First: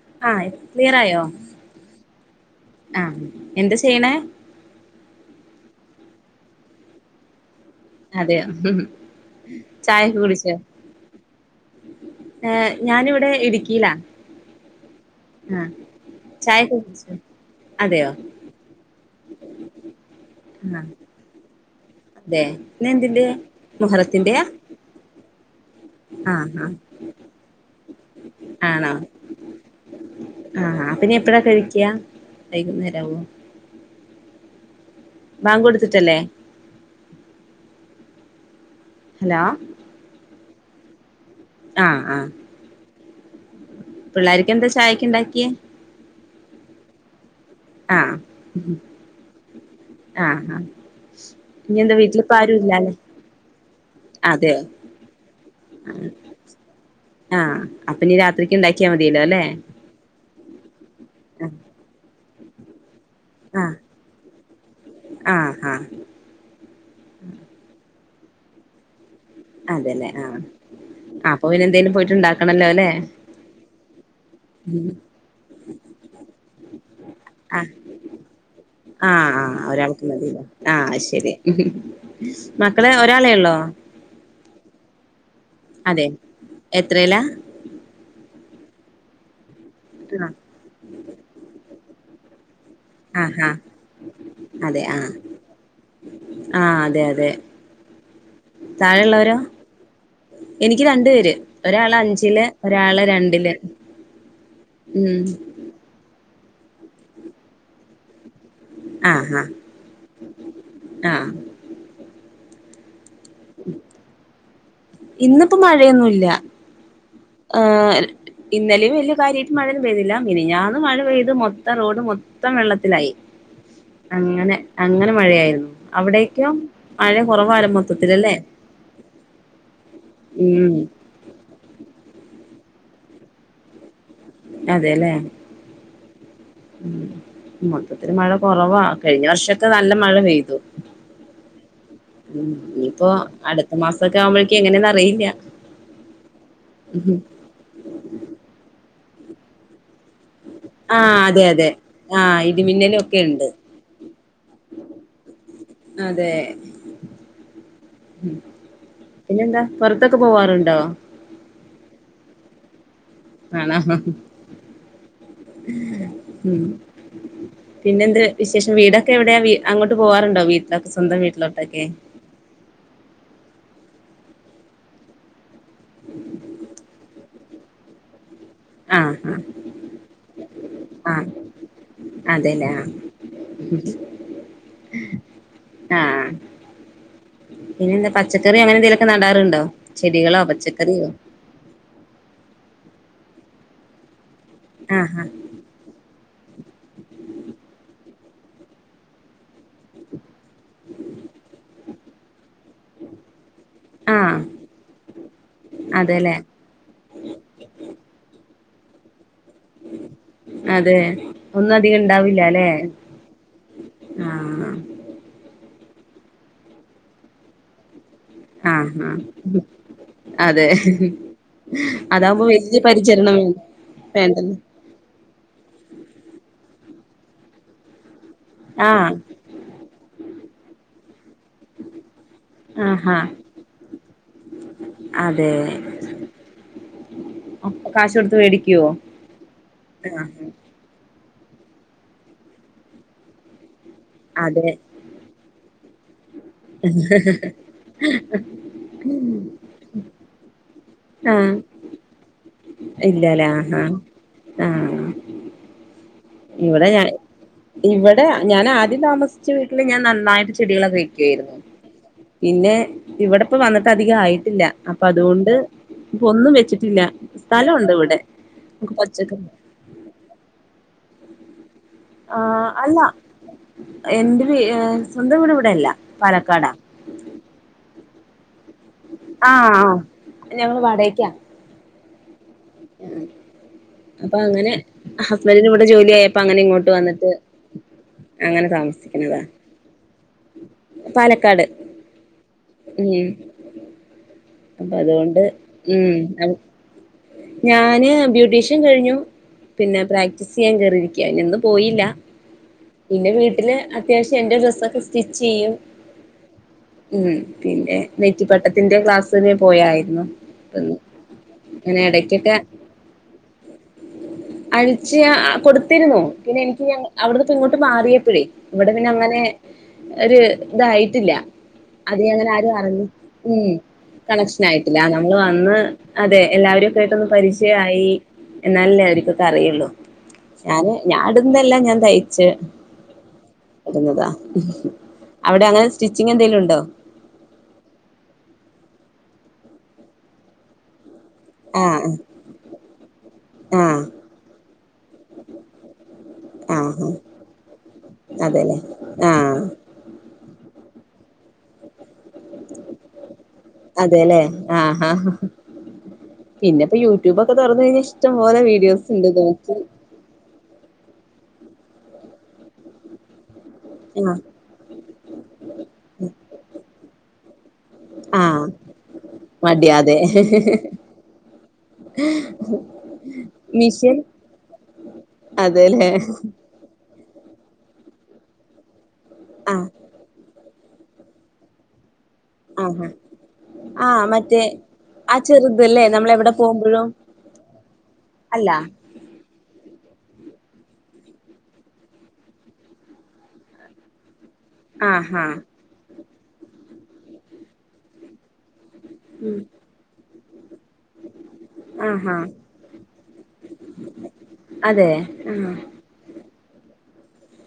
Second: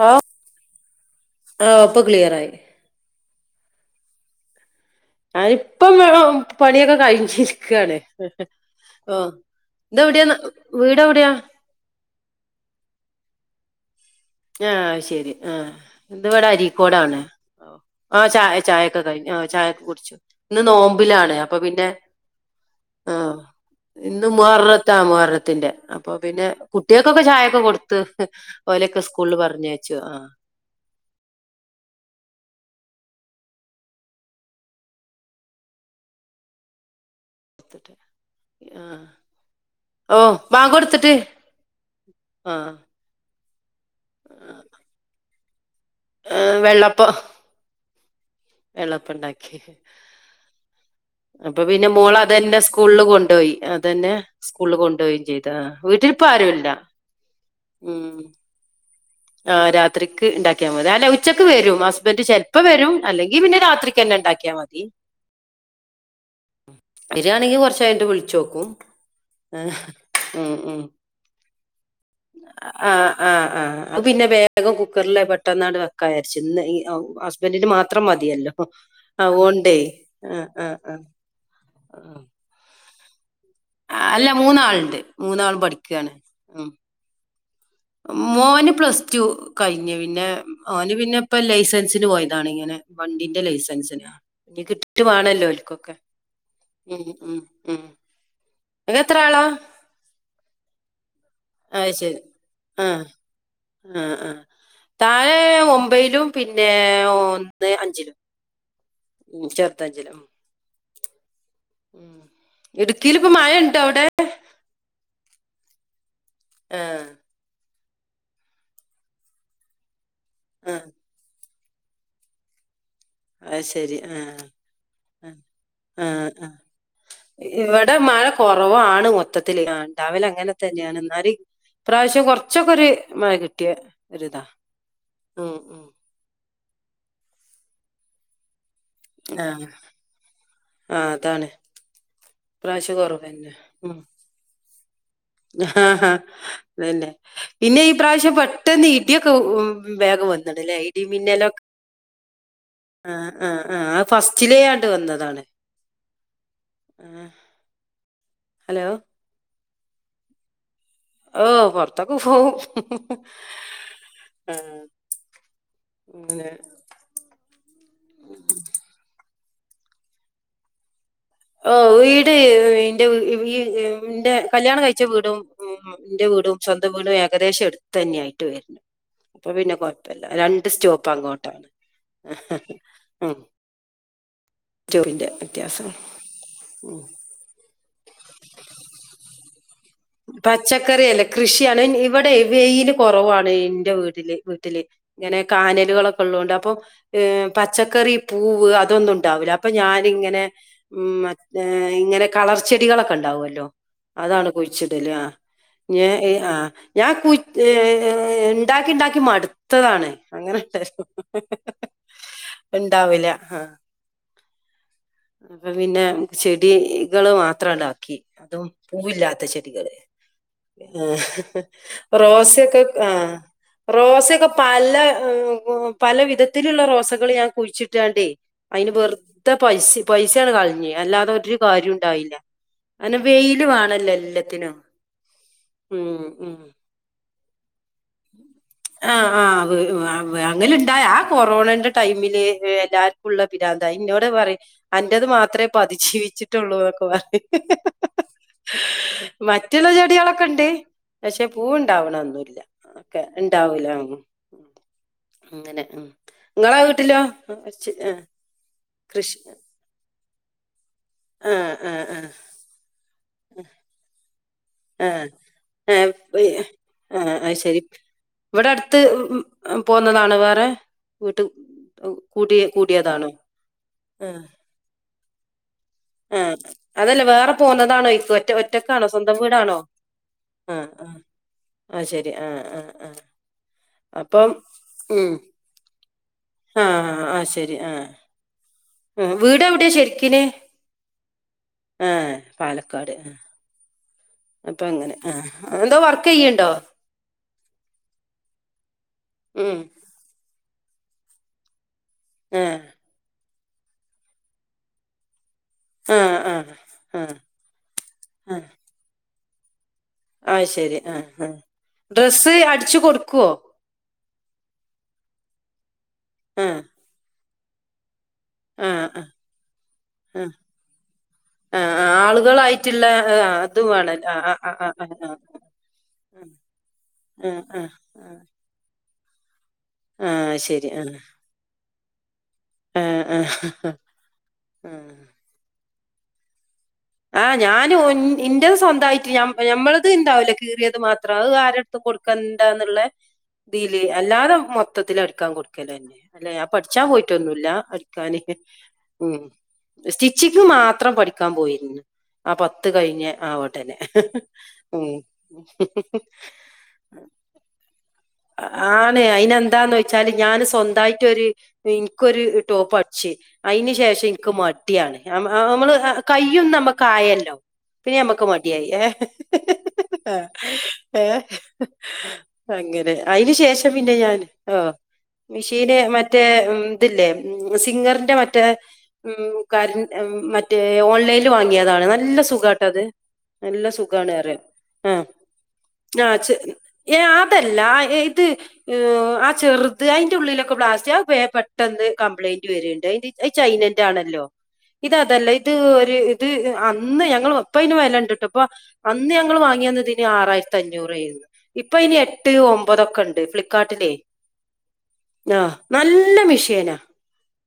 Hello ആഹ് clear ആയോ ആഹ് ഇപ്പൊ ക്ലിയറായി ആഹ് എന്താ ചെയ്യണെ ഞാൻ ഇപ്പം [unintelligible] പണിയൊക്കെ കഴിഞ്ഞ് ക്കാണ് അതെയോ ഓ ചായൊക്കെ ഇതെവിടെയ കുടിച്ചോ വീട് എവിടെയാ ഏഹ് ഞാനിവിടെ ഇടുക്കിയിലാ ആഹ് ശെരി ആഹ് ഇതിവിടെ ചായൊക്കെ കുടിച്ചോ അഴിക്കോടാണ് അതെയോ ആഹ് ചായ ചായൊക്കെ കഴിഞ്ഞു ആഹ് ചായൊക്കെ കുടിച്ചു ഇന്ന് ആഹ് നോമ്പിലാണ് അപ്പൊ പിന്നെ അതെ പിന്നെ എന്ത്ണ്ട് മുഹറത്തിന്റെയാ താ മുഹാറത്തിന്റെ അപ്പൊ പിന്നെ ആഹ് ആഹ് കുട്ടിയോക്കൊക്കെ ചായൊക്കെ കൊടുത്ത് ഓലൊക്കെ സ്കൂ പറഞ്ഞ് അയച്ചു ആഹ് ആഹ പിന്നെ എപ്പഴാ കഴിക്ക വൈകുന്നേരാവോ? ബാങ്കൊടുത്തിട്ടല്ലേ? ആ ഹലോ, ഓ ബാങ്ക് കൊട്ത്ത്ട്ട്. ആഹ ആഹ. ആഹ് പിള്ളാരിക്ക് എന്താ ചായക്ക് ണ്ടാക്കിയേ? ഏ വെള്ളപ്പം ആഹ് വെള്ളപ്പം ണ്ടാക്കി. ആഹ് ആഹ് അപ്പൊ ഇനി പിന്നെ എന്താ മോള വീട്ടിലിപ്പ അതന്നെ ആരും ഇല്ലാല്ലേ സ്കൂളിൽ കൊണ്ടോയി അതന്നെ അതെയോ സ്കൂളിൽ കൊണ്ടോയി. വീട്ടിലിപ്പം ആരും ഇല്ല. ആഹ് അപ്പൊ ഞ്ഞി രാത്രിക്ക് ണ്ടാക്കിയാൽ മതില്ലോ ല്ലെ? ആ രാത്രിക്ക് ഉണ്ടാക്കിയാ മതി അല്ല ഉച്ചക്ക് വരും ഹസ്ബൻറ് ചെലപ്പം വരും അല്ലെങ്കിൽ പിന്നെ ആഹ് രാത്രിക്കന്നെ ഉണ്ടാക്കിയാ മതി. ആഹ് ആഹ് വരിയാണെങ്കി കൊറച്ച കഴിഞ്ഞ വുള്ച്ചോക്കും. അതെല്ലേ ആഹ. അപ്പൊ വര് എന്തെലും പോ [unintelligible] ആ ആ ആ പിന്നെ വേഗം കുക്കറില് പെട്ടന്നാട് വെ കജര്ച്ചു ഇന്ന്. ആ ഹസ്ബൻറ്റിനു ആഹ് മാത്രം മതിയല്ലോ ആഹ് ആതോണ്ടെ ആ ആ ആ മക്കളെ ഒരാളേ ള്ളോ അല്ല മൂന്നാളുണ്ട്. മൂന്നാളും പഠിക്ക അതെ എത്രയല? മോന് പ്ലസ് ടു കഴിഞ്ഞു. പിന്നെ ആഹ് ഓന് പിന്നെ പ്പം ലൈസൻസിനു പോയതാണ് ഇങ്ങനെ, ആഹ് വണ്ടിന്റെ ആഹ് ലൈസൻസിനാ ഇനി അതെ കിട്ടിട്ട് ആഹ് വേണല്ലോ ഓൽക്കൊക്കെ? ആഹ് ഉ അതെ അതെ ഉം ഉം ങ്ങക്ക് എത്ര താഴെയുള്ളവരോ ആളാ? എനിക്ക് രണ്ടു പേര് ഒരാള് അഞ്ചില്, ആഹ ഒരാള് രണ്ടില് ആ ആ ഉം താഴെ ഒമ്പയിലും, പിന്നെ ഒന്ന് അഞ്ചിലും. ആഹ് ഹാ ഉം, ആഹ് ഇടുക്കിയിലിപ്പം മഴണ്ടോ അവിടെ? ഇന്നിപ്പോ മഴയൊന്നുല്ല. ആഹ് ആ ഇന്നലെയും വലിയ കാര്യായിട്ട് മഴ ഒന്നും പെയ്തില്ല. ആ മിനിഞ്ഞാന്ന് മഴ പെയ്ത് മൊ ത്ത റോഡ് മൊത്തം വെള്ളത്തിലായി. അത് ശരി. ആ അങ്ങനെ അങ്ങനെ ആ മഴയായിരുന്നു. ആ ആ. അവിടേക്കോ മഴ കുറവാരുന്നു മൊത്തത്തില് ല്ലെ? ഓ കുറവാണ് മൊത്തത്തില് ആ ഉണ്ടാല്ല അങ്ങനെ ഉം തന്നെയാണ് ന്നാല് ഇപ്രാവശ്യം കൊറച്ചൊക്കെരു മഴ കിട്ടിയ- ഒരിതാ. അതെല്ലേ, ഉം ഉം. മൊത്തത്തില് മഴ കൊറവാ. കഴിഞ്ഞ ആ വർഷൊക്കെ നല്ല മഴ പെയ്തു ആ അതാണ്. ഉം ഇപ്രാവശ്യം ഇനിയിപ്പൊ കുറവന്നെ. അടുത്ത മാസൊക്കെ ആവുമ്പോഴക്കും എങ്ങനെയാണെന്ന് അറിയില്ല. ആഹ ഹാ അതന്നെ ഉം പിന്നെ ഈ പ്രാവശ്യം പെട്ടെന്ന് ഇടിയൊക്കെ ഉ വേഗം വന്നു. ല്ല ആ ഐഡി അതെ മിന്നലെക്കെ അതെ ആ ഇടിമിന്നലും ആ ഒക്കെ ഉണ്ട് ആ ആ ഫസ്റ്റ്റ്റിലേ ആണ്ട് വന്നതാണ്. അതെ. ആ. ഹലോ, പിന്നെന്താ പൊറത്തൊക്കെ പോവാറുണ്ടോ? ഓ പൊറത്തൊക്കെ പോവും. ആണ ആ അങ്ങനെ. ഉം. പിന്നെ എന്ത് വിശേഷം? വീടൊക്കെ എവിടെയാ? വീ അങ്ങോട്ട് പോവാറുണ്ടോ വീട്ടിലൊക്കെ സ്വന്തം വീട് ഓ വീട് വീ ന്റെ ഈന്റെ കല്യാണം കഴിച്ച വീടും എന്റെ വീടും സ്വന്തം വീടും ഏകദേശം അടു തന്നെയായിട്ട് വരണം ആ അപ്പ പിന്നെ കൊഴപ്പില്ല രണ്ട് സ്റ്റോപ്പ് ആ ആ അങ്ങോട്ടാണ്. അതെല്ലേ ഉം റ്റുവിന്റെ വ്യത്യാസം ആ ആ ഉം പിന്നെ എന്താ പച്ചക്കറി അങ്ങനെ എന്തേലുമൊക്കെ നടാറുണ്ടോ? ചെടികളോ പച്ചക്കറിയോ പച്ചക്കറിഅല്ല കൃഷിയാണ് ഇവിടെ വെയില് കുറവാണ് എന്റെ വീട്ടില് ത്തില് ആഹാ ഞാനെ കാനേലു വളത്തുന്നുണ്ടപ്പോ ഏഹ് പച്ചക്കറി, പൂവ്, അതൊന്നും ഉണ്ടാവില്ല അപ്പൊ ഞാനിങ്ങനെ മം മ ഇങ്ങനെ കളർച്ചെടികളൊക്കെ ഉണ്ടാവുമല്ലോ? ആഹ് അതാണ് കുഴിച്ചിടല്. ആ ഞ എ അതെല്ലേ ആഹ് ആഹ് ഞാൻ കു ഏ ഉണ്ടാക്കി ഉണ്ടാക്കി മാടുത്തു. ത്തതാണ് അങ്ങനെ അതെ ഇട്ടത് ഒന്നും അധികം ഉണ്ടാവില്ല. അഹ് പിന്നാ അപ്പൊ പിന്നെ ചെടികള് മാത്രം ഇതാക്കി അതും ആഹ് ആ പൂവില്ലാത്ത ചെടികള്. അതെ ആ അതാവുമ്പോ വലിയ റോസയൊക്കെ പരിചരണം ആഹ് വേണ്ട റോസൊക്കെ വേണ്ടല്ലോ പല പല വിധത്തിലുള്ള റോസകൾ ഞാൻ കുഴിച്ചിട്ടാണ്ടേ അതിന് ആഹ് വെറുത പൈസ പൈസയാണ്ട് കളിഞ് അല്ലാതെ ഒരു കാര്യം ഉണ്ടായില്ല. ആഹാ അങ്ങനെ വെയില് വേണല്ലോ എല്ലാത്തിനും. അതെ ഉം ഉം അപ്പം കാശ് കൊടുത്ത് മേടിക്കുവോ ആഹ് ആഹ് അ ആഹ് വ് അങ്ങനുണ്ടായ ആ കൊറോണന്റെ ടൈമില് എല്ലാർക്കും ഉള്ള പിരാന്ത ഇന്നോട് പറ അതെ അൻറത് മാത്രമേ പതിജീവിച്ചിട്ടുള്ളൂ ന്ന്ക്കെ പറയും മറ്റുള്ള ചെടികളൊക്കെ ഉണ്ട്. പക്ഷെ ആഹ് പൂവുണ്ടാവണതൊന്നുല്ല. ഒക്കെ ഇല്ലല്ലേ ആഹാ ഉണ്ടാവൂല ആഹ് അങ്ങനെ ഉം. നിങ്ങടെ ഇവിടെ ഞാൻ വീട്ടിലോ? ആ, ചെ- ആ, ഇവിടെ ഞാൻ ആദ്യം കൃഷി താമസിച്ച വീട്ടില് ഞാൻ നന്നായിട്ട് ചെടികളെ മേയ്ക്കുവായിരുന്നു. ആഹ് ആഹ് ആഹ് പിന്നെ ഇവിടെപ്പ ആഹ് വന്നിട്ട് അധിക ആയിട്ടില്ല. അപ്പൊ ആഹ് അതുകൊണ്ട് ആഹ് ഇപ്പ ഒന്നും വെച്ചിട്ടില്ല. ആഹ് അത് സ്ഥലുണ്ട് ഇവിടെ പച്ചക്ക ആ പോന്നതാണ് വേറെ വീട്ടി ആ അല്ല ആഹ് എന്റെ സ്വന്തം വീട് ഇവിടെയല്ല പാലക്കാടാ. അതല്ലേ വേറെ പോന്നതാണോ ഒറ്റ ഒറ്റക്കാണോ? സ്വന്തം ആഹ് വീടാണോ? ആ ഞങ്ങള് ആഹ് ആ വാടകക്കാ ആ ശരി ആ അപ്പൊ അങ്ങനെ ഉം ഹസ്ബൻഡിനിവിടെ ജോലി ആയ അപ്പ അങ്ങനെ ഇങ്ങോട്ട് ആഹ് വന്നിട്ട് ആഹ് അങ്ങനെ താമസിക്കന്നതാ. ഇക്കഎവിടെയാ ശരിക്കിന്? പാലക്കാട് ആഹ് പാലക്കാട് ഉം ആ അപ്പൊ അങ്ങനെ അതുകൊണ്ട് ആഹ് എന്തോ വർക്ക് ഉംഅത് ചെയ്യ്ണ്ടോ ഞാന് ബ്യൂട്ടീഷ്യൻ കഴിഞ്ഞു. ഉം പിന്നെ പ്രാക്ടീസ് ചെയ്യാൻ കേറിയിരിക്ക. ഇന്നു പോയില്ല. ആഹ് പിന്നെ വീട്ടില് അത്യാവശ്യം എന്റെ ഡ്രസ്സൊക്കെ സ്റ്റിച്ച് ചെയ്യും. ആഹ് ആഹ് ആഹ് ഉം. പിന്നെ നെറ്റിപ്പട്ടത്തിന്റെ ക്ലാസ്സ് ന് പോയായിരുന്നു. അയ്ശരി ആഹ് ഹാ അങ്ങനെ ഇടക്കൊക്കെ അഴിചിയ കൊടുത്തിരുന്നു പിന്നെ ആ എനിക്ക് അവിടുന്ന് ഇപ്പ ഇങ്ങോട്ട് മാറിയപ്പഴേ ആ ഇവിടെ പിന്നെ ആ അങ്ങനെ ഒരു ആ ഇതായിട്ടില്ല. ആ ആ അധികം അങ്ങനെ ആരും ആളുകളായിട്ടുള്ള അറിഞ്ഞു ആ ഉം. അത് വേണം ആ കണക്ഷൻ ആ ആ ആ ആ ആയിട്ടില്ല ആ ആ നമ്മള് വന്ന് അതെ എല്ലാ വരെക്കെട്ടൊന്നു ആ ആ പരിചയമായി ആ എന്നാലല്ലേ അവരൂക്കൊക്കെ അറിയുള്ളൂ. ആ ശരി ഞാന് ആ ഞാന ഇന്നെല്ലാം ഞാൻ തയ്ച്ച് ആ ആ ആ വരുന്നതാ ആ. അവിടെ അങ്ങനെ സ്റ്റിച്ചിങ് എന്തേലും ഉണ്ടോ ആഹ് ഞാനോൻ ഇന്റെത് സൊന്തയിട്ട് ഞമ്മളത് ഇന്താവൂലെ കീറിയത് മാത് അത്ര ആരെടുത്ത് ആഹ് കൊടുക്കണ്ടാന്നുള്ള ഇതില് ആഹ് അല്ലാതെ മൊത്തത്തി അടിക്കാൻ കൊടുക്കലെന്നെ അല്ല ഞാൻ പഠിച്ചാ ആഹ് പോയിട്ടൊന്നുല്ല അടിക്കാന് അതെല്ലേ ആഹ് സ്റ്റിച്ചിങ്ങ് മാത്രം പഠിക്കാൻ പോയിരുന്നു ആഹ് പത്ത് കഴിഞ്ഞെ ആവട്ടെന്നെ അതെല്ലേ ഉം പിന്നെപ്പൊ യൂട്യൂബൊക്കെ തൊറന്ന് കഴിഞ്ഞ ഇഷ്ടം പോലെ വീഡിയസ് ഇണ്ട് തോന്നു എന്താന്ന് വെച്ചാല് ഞാന് സ്വന്തമായിട്ടൊ ര് ഇനിക്കൊരു ടോപ്പ് അടിച്ച് അയിന് ശേഷം ആഹ് എനിക്ക് മടിയാണ് നമ്മള് കയ്യൊന്ന് നമ്മക്ക് ആയല്ലോ പിന്നെ ആഹ് മ്മക്ക്മാടിയായി ഏഹ് മടിയാ അതെ ഏഹ് അങ്ങനെ അയിന് ശേഷം പിന്നെ മിഷ്യൻ ഞാൻ ആ മിഷീന് അതെല്ലേ മറ്റേ ഉം തില്ലേ സിംഗറിന്റെ മറ്റേ ആഹ് മറ്റേ ഓൺലൈനിൽ വാ - ബാങ്ങിയതാണ് നല്ല സുഖാട്ട അത് ആഹാ നല്ല ആഹ് സുഖാണ് റയ മറ്റേ ആഹ് ആ ചെറുതല്ലേ നമ്മൾ ആഹ് എവിടെ ചെ പോകുമ്പോഴും ഏഹ് അതല്ല ഇത് അല്ല അ ചെറുത് അതിന്റെ ഉള്ളിലൊക്കെ ബ്ലാസ്റ്റ് അയ് ബേം പെട്ടെന്ന് കംപ്ലയിന്റ് വരണ്ട് അയിന്റെ ചൈനന്റെ ആണല്ലോ ആഹാ ഇതതല്ല ഇത് ഒരു ഇത് അന്ന് ഞങ്ങ ഒപ്പഅയ് നു വെലണ്ടിട്ട് അപ്പൊ അന്ന് ഉം ഞങ്ങള് വാങ്ങി അന്നതിന് ആറായിരത്തി അഞ്ഞൂറായിരുന്നു ഇപ്പൊ അയിനി ആഹാ എട്ട് ഒമ്പതൊക്കെ ഉണ്ട് ഫ്ളി കാട്ടിലേ അതെ ആഹ് നല്ല മിഷീനാ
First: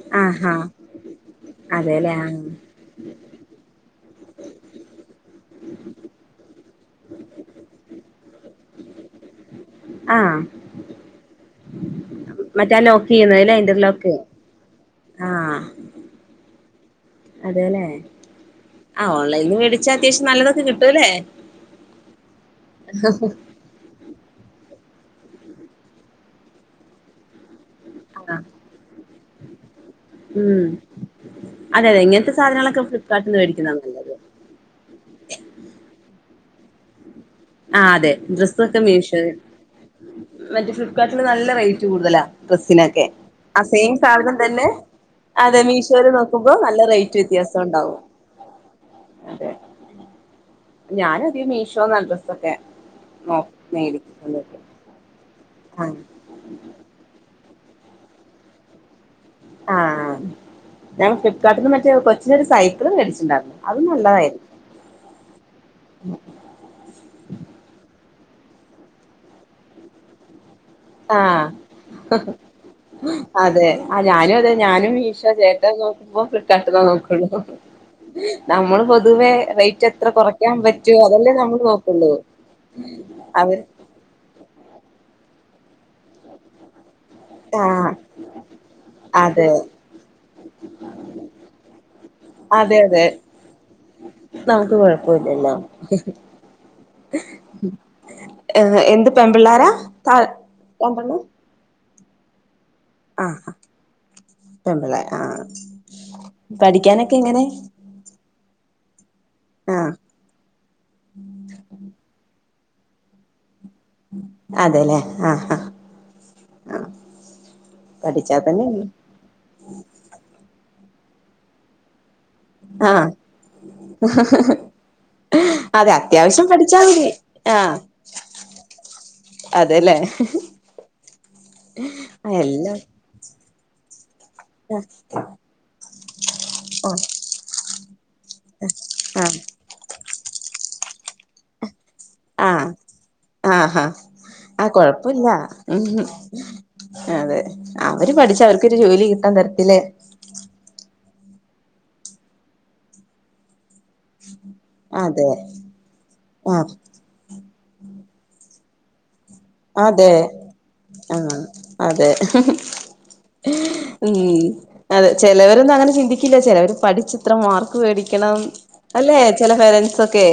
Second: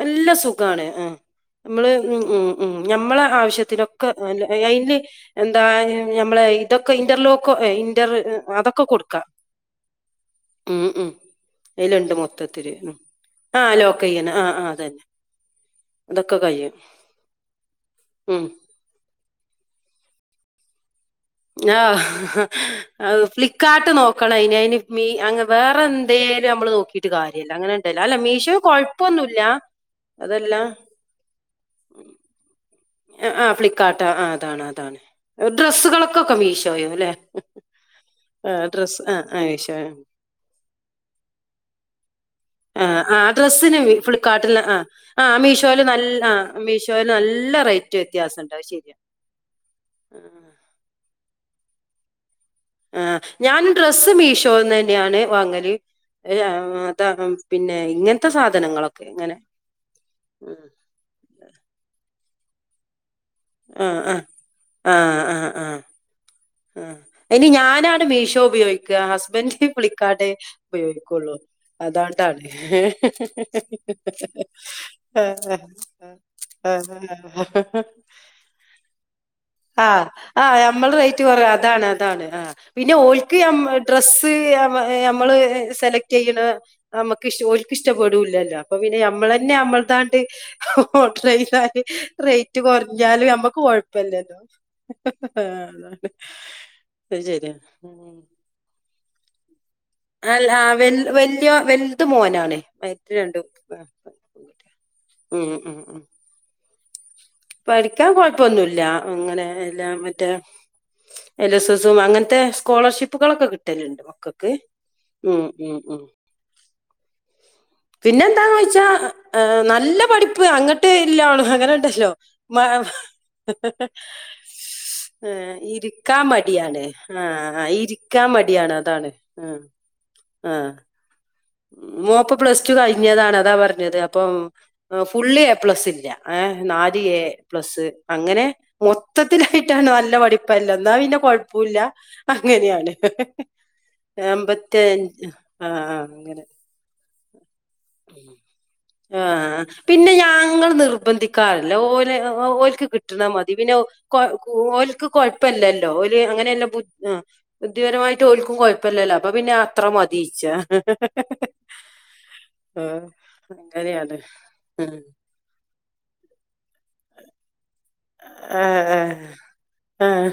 നല്ല ആഹാ സുഖണ് ആഹ് മ്മള് അതെല്ലേ ആഹ് ഉം ഉം ഞമ്മളെ ആവശ്യത്തിനൊക്കെ അയില് എന്താ ഞമ്മളെ ഇതൊക്കെ ഇന്റർലോക്കൊ ഇന്ററ് അതൊക്കെ കൊടുക്കാം ആഹ് ഉം ഉം അതിലുണ്ട് മൊത്തത്തില് മറ്റേ ആ ലോക്ക് ചെയ്യുന്നത് ല്ലേ ആഹ് ലോക്ക് ഇന്റർലോക്ക് ചെയ്യണെ ആ്ഹ് അതന്നെ തൊക്കെ കയ്യും അതെല്ലെ ആഹ് ഓൺലൈനിന്ന് മേടിച്ചാ അത്യാവശ്യം നല്ലതൊക്കെ കിട്ടുല്ലേ ആഹ് അത് ഫ്ളി ക്കാട്ട് നോക്കണ അയിന് അതിന് മീ അ വേറെ എന്തേലും മ്മള് നോക്കിട്ട് കാരില്ല അങ്ങനെ അതല്ല അല്ല ആഹ് മീഷോം കൊഴപ്പൊന്നുല്ല അതല്ല ഉം അതെ അതെ ഇങ്ങനത്തെ സാധനങ്ങളൊക്കെ ആഹ് ഫ്ലിപ്കാർട്ടിന്ന് ആഹ് മേടിക്കുന്നതാ ഫ്ലിപ്കാർട്ട് നല്ലത് അതാണ് അതാണ് ഡ്രസ്സുകള്ക്കെക്കെ മീശോയോ അല്ലെ ആഹ് അതെ ഡ്രസ്സൊക്കെ മീഷോൽ മീഷോ മറ്റേ ഫ്ലിപ്കാർട്ടില് നല്ല റേറ്റ് കൂടുതലാ ആഹ് ഡ്രസ്സിനൊക്കെ ആഹ് ആ ഡ്രസ്സിന് സെയിം സാധനം ഫ്ലിപ്പ്കാർട്ടിന് തന്നെ ആഹ് ആഹ് അതെ മീഷോയിൽ നല്ല ആഹ് നോക്കുമ്പോ നല്ല മീഷോല് റേറ്റ് നല്ല വ്യത്യാസം റേറ്റ് ഉണ്ടാവും വ്യത്യാസുണ്ട് അയ് ശരിയ അതെ ആഹ് ഞാനതികോം മീഷോന്ന ഡ്രസ്സൊക്കെ ആഹ് നോ ഞാനും ഡ്രസ്സ് മേടിക്കുന്നത് മീഷോന്ന് തന്നെയാണ് വാങ്ങല് ആഹ് പിന്നെ ഇങ്ങനത്തെ സാധനങ്ങളൊക്കെ ഇ ങ്ങനെ ആഹ് ഞാൻ ഫ്ളികാർട്ടിന്ന് മറ്റേ കൊച്ചിനൊരു സൈക്കിള് മേടിച്ചിണ്ടാരുന്നു അത് ആഹ് ആഹ് നല്ലതായിരുന്നു ആഹ് ആഹ് ആഹ് ആഹ് ഇനി ഞാനാണ് മീഷോ ഉപയോഗിക്ക ഹസ്ബൻഡ് ഫ്ലിപ്പ്കാർഡ് ഉപയോഗിക്കുള്ളൂ ആഹ് അതാണ്ടാണ് അതെ ആ അപ്പ ഫ്ലിപ്പ്കാർട്ട്ന്നാ നോക്കിള്ളു നമ്മള് പൊതുവേ റേറ്റ് എത്ര കുറയ്ക്കാൻ പറ്റോ റ്റ് കുറവാ അതാണ് അതാണ് ആ പിന്നെ ഓൽക്ക് അവര് ന ഡ്രസ്സ് നമ്മള് സെലക്ട് ചെയ്യണോ നമ്മുക്ക് ഇഷ് ഓലിക്ക് ആഹ് ഇഷ്ടപ്പെടൂല്ലല്ലോ അപ്പൊ പിന്നെ മ്മൾ അതെ തന്നെ നമ്മൾതാണ്ട് ഓഡ്രർ ചെയതാല് റേറ്റ് അതെ അതെ കുറഞ്ഞാല് നമ്മക്ക് കൊഴപ്പല്ലല്ലോ നമുക്ക് കുഴപ്പോല്ലല്ലോ അയ് ശരിയാ ഉം ഏഹ് എന്ത് പെൺപിള്ളേരാ അഹ് ആഹ് വല്യ വല്ത് മോനാണ് ഈ രണ്ടും ആഹ് പെ പെൺകുട്ടികളാ ഉം ഉം ഉം പഠിക്കാനൊക്കെങ്ങനെ പഠിക്കാൻ കൊഴപ്പൊന്നുല്ല അങ്ങനെ എല്ല ആഹ് മറ്റേ എൽ എസ് എസും അങ്ങനത്തെ സ്കോളർഷിപ്പുകളൊക്കെ കിട്ടും കിട്ടല്ണ്ട് മക്കക്ക് അതെല്ലേ ആഹ് ഉം ആഹ് ഉം ഉം ആഹ് പിന്നെ പഠിച്ചാ എന്താന്ന് തന്നെ ചോയിച്ചാ ഉള്ളൂ നല്ല പഠിപ്പ് അങ്ങട്ട് എല്ലണ് അങ്ങനെ ഉണ്ടല്ലോ ആഹ് [unintelligible] ഏഹ് അതെ ഇരിക്കാ അത്യാവശ്യം പഠിച്ചാ മടിയാണ് മതി ആഹ് ഇരിക്കാ മടിയാണ് അതാണ് ആഹ് അതെല്ലേ ആഹ് [unintelligible] പ്ലസ് ടു എല്ലാം കഴിഞ്ഞതാണ് അതാ പറഞ്ഞത് അപ്പം ഫുള്ള് എ പ്ലസ്സില്ല ഏഹ് ഓ നാല് എ പ്ലസ് അങ്ങനെ ആ മൊത്തത്തിലായിട്ടാണ് നല്ല പഠിപ്പല്ല എന്നാ പിന്നെ കൊഴപ്പൊല്ല ആ അങ്ങനെയാണ് ആഹാ ആ അമ്പത്തി അഞ്ച് കൊഴപ്പില്ല ആഹ് ഉം ആഹ് അങ്ങനെ അതെ അവര് ഉം പഠിച്ച അവർക്കൊരു ജോലി കിട്ടാൻ ആഹ് തരത്തില് പിന്നെ ഞങ്ങൾ നിർബന്ധിക്കാറില്ല ഓര് ഓർക്ക് കിട്ടുണ മതി പിന്നെ ഓല്ക്ക് അതെ കൊഴപ്പല്ലല്ലോ ഓല് ആ അങ്ങനെയല്ലു ബുദ്ധിപരമായിട്ട് ഓൽക്കും കുഴപ്പം കൊഴപ്പല്ലല്ലോ അപ്പൊ പിന്നെ അത്ര മതിച്ചാ ആഹ് അതെ അങ്ങനെയാണ് ഉം ഉം അതെ ചിലവരൊന്നും അങ്ങനെ ചന്തിക്കില്ല ചിലവർ പഠിച്ച് ഇത്ര മാർക്ക് മേടിക്കണം ആഹ് ആഹ് അല്ലെ ചെല പാരൻസൊക്കെ ആഹ്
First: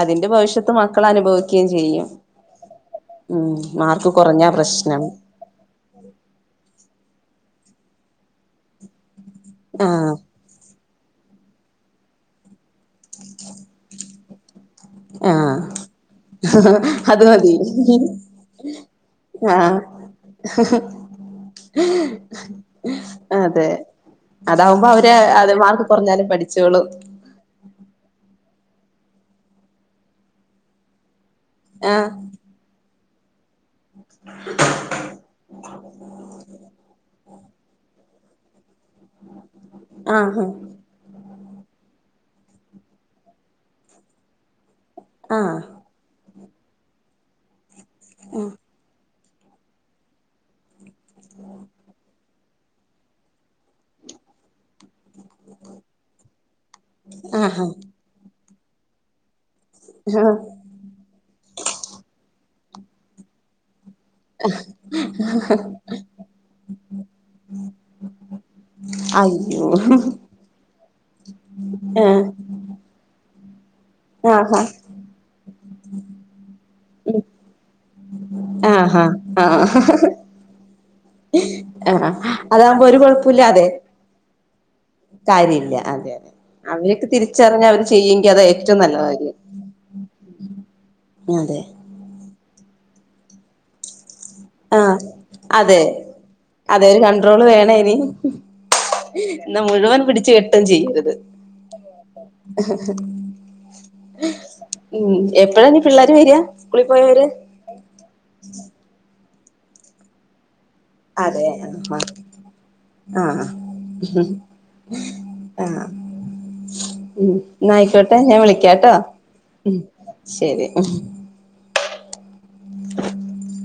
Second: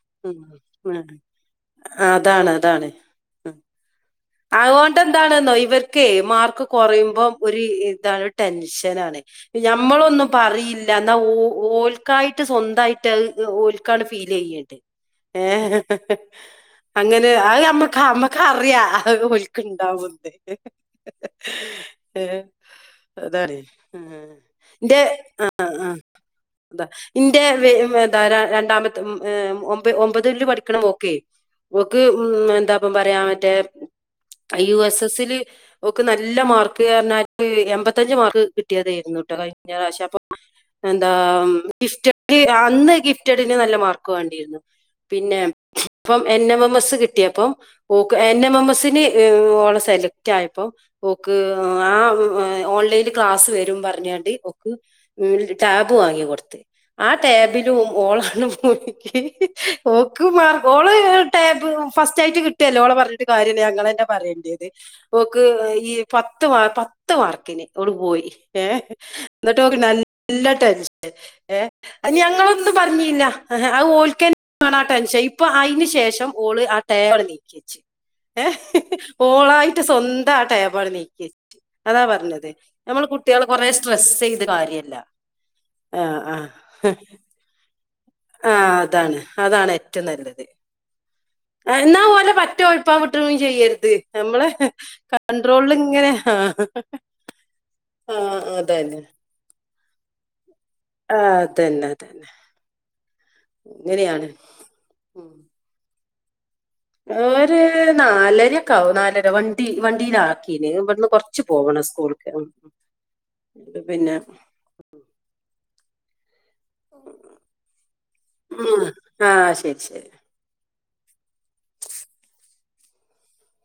അതിന്റെ ഉം ഭവിഷ്യത്ത് മക്കൾ ഉം അനുഭവിക്കുകയും ചെയ്യും അതാണ് അതാണ് ഉം മാർക്ക് കുറഞ്ഞാ പ്രശ്നം ന്നോ ഇവർക്കെ മാർക്ക് കുറയുമ്പോ ഒരു ഇതാണ് ടെൻഷനാണ് ആ ഞമ്മളൊന്നും പറയില്ല എന്നാ ഓ ഓൽക്കായിട്ട് സ്വന്തായിട്ട് ട്ടത് ഓൽക്കാണ്ട് ഫീൽ ചെയ്യട്ടെ ആ ഏഹ് അത് അങ്ങനെ മതി അയിമ്മക്ക് അമ്മക്കറിയ അത് ആ ഓർക്കുണ്ടാവൂന്ന് ഏഹ് അതാണ് അതെ അതാവുമ്പോ അവര് ആഹ് മാർക്ക് ആഹ് കുറഞ്ഞാലും പഠിച്ചോളും താ ഇന്റെ ത രണ്ടാമത്തെ ഒ ഒമ്പതിൽ പഠിക്കണ മോക്കെ ഓക്ക് ആഹ് ഉം എന്താപ്പ പറയാ മറ്റേ [inaudible] യു എസ് എസ്സില് ഒക്ക് നല്ല മാർക്ക് പറഞ്ഞാല് എൺമ്പത്തഞ്ച് മാർക്ക് കിട്ടിയതായിരുന്നുട്ടോ കയി നാശാപ്പം ആഹാ എന്താ ഗിഫ്റ്റ് അന്ന് ഗിഫ്റ്റിട്ടീനെ നല്ല മാർക്ക് വേണ്ടിയിരുന്നു പിന്നെ ആഹ് ഇപ്പം എൻ എം എം എസ് കിട്ടിയപ്പം ഓക്ക് എൻ എം എം എസിന് ഓള സെലക്ടായപ്പോ ഓക്ക് ആഹ് ഓൺലൈനി ക്ലാസ് വരും പറഞ്ഞാണ്ട് ഓക്ക് ഉം ടാബ് വാങ്ങി കൊടുത്ത് ആഹ് ടാബിലും ഓളങ്ങ് മുഴുകി ഓക്ക് ആഹ് മാർ ഓള് ടാബ് ഫസ്റ്റ് ആയിട്ട് കിട്ടിയല്ലോ ഓള് പറഞ്ഞിട്ട് കാര്യമില്ലേ ഞങ്ങെന്നെ പറയേണ്ടിയത് ഓക്ക് ഈ പത്ത് മാർ പത്ത് മാർക്കിന് ഓള് പോയി ഏഹ് അയ്യോ എന്നിട്ട് ഓക്ക് നല്ല ടെൻഷന്ണ്ട് ഏഹ് ആഹ് ഞങ്ങളൊന്നും പറഞ്ഞില്ല അത് ആഹാ ആഹ് ടെൻഷൻ ഇപ്പൊ അയിന് ശേഷം ഓള് ആഹ് ടേബവിടെ നീക്കിവച്ച് ഏഹ് ആഹാ ആഹ് ഓളായിട്ട് സ്വന്താ ടേബാട നീക്കിവെച്ച് അതാ ആഹ് പറഞ്ഞത് അതാവുമ്പോ ഒരു നമ്മൾ കുട്ടികള് കൊറെ സ്ട്രെസ്സ് ചെയ്ത് കാര്യവില്ല കാര്യമില്ല അതെ അതെ അവരൊക്കെ തിരിച്ചറിഞ്ഞ അവര് ചെയ്യെങ്കി അതാ ആഹ് ഏറ്റവും നല്ല അതാണ് കാര്യം അതാണ് ഏറ്റവും നല്ലത് അതെ എന്നാ പോലെ പറ്റേ ഉഴുപ്പും വിട്ടയും ചെയ്യരുത് നമ്മള് ആഹ് കൺട്രോളിൽ അതെ ഇങ്ങനെ ആഹ് അതെ ഒരു കൺട്രോള് വേണം ഇനി അങ്ങട്ട്തന്നെ എന്നാ മുഴുവൻ പിടിച്ചു കെട്ടും ചെയ്യും അതന്നെ അതന്നെ ഇങ്ങനെയാണ് ഉം എപ്പഴാ നീ പിള്ളേര് വരിക സ്കൂളിൽ പോയവര് നാലരയക്കാവും നാലര വണ്ടി വണ്ടിയില് ആക്കീന് ഇവിന്ന് കുറച്ച് അതെ പോവണം ആഹ് സ്കൂൾക്ക് ആഹ് പിന്നെ ആഹ് ഉ. ആയിക്കോട്ടെ ഞാൻ ഉം വിളിക്കാട്ടോ ആ ഉം ശരി ശരി ശരി ഉം [inaudible]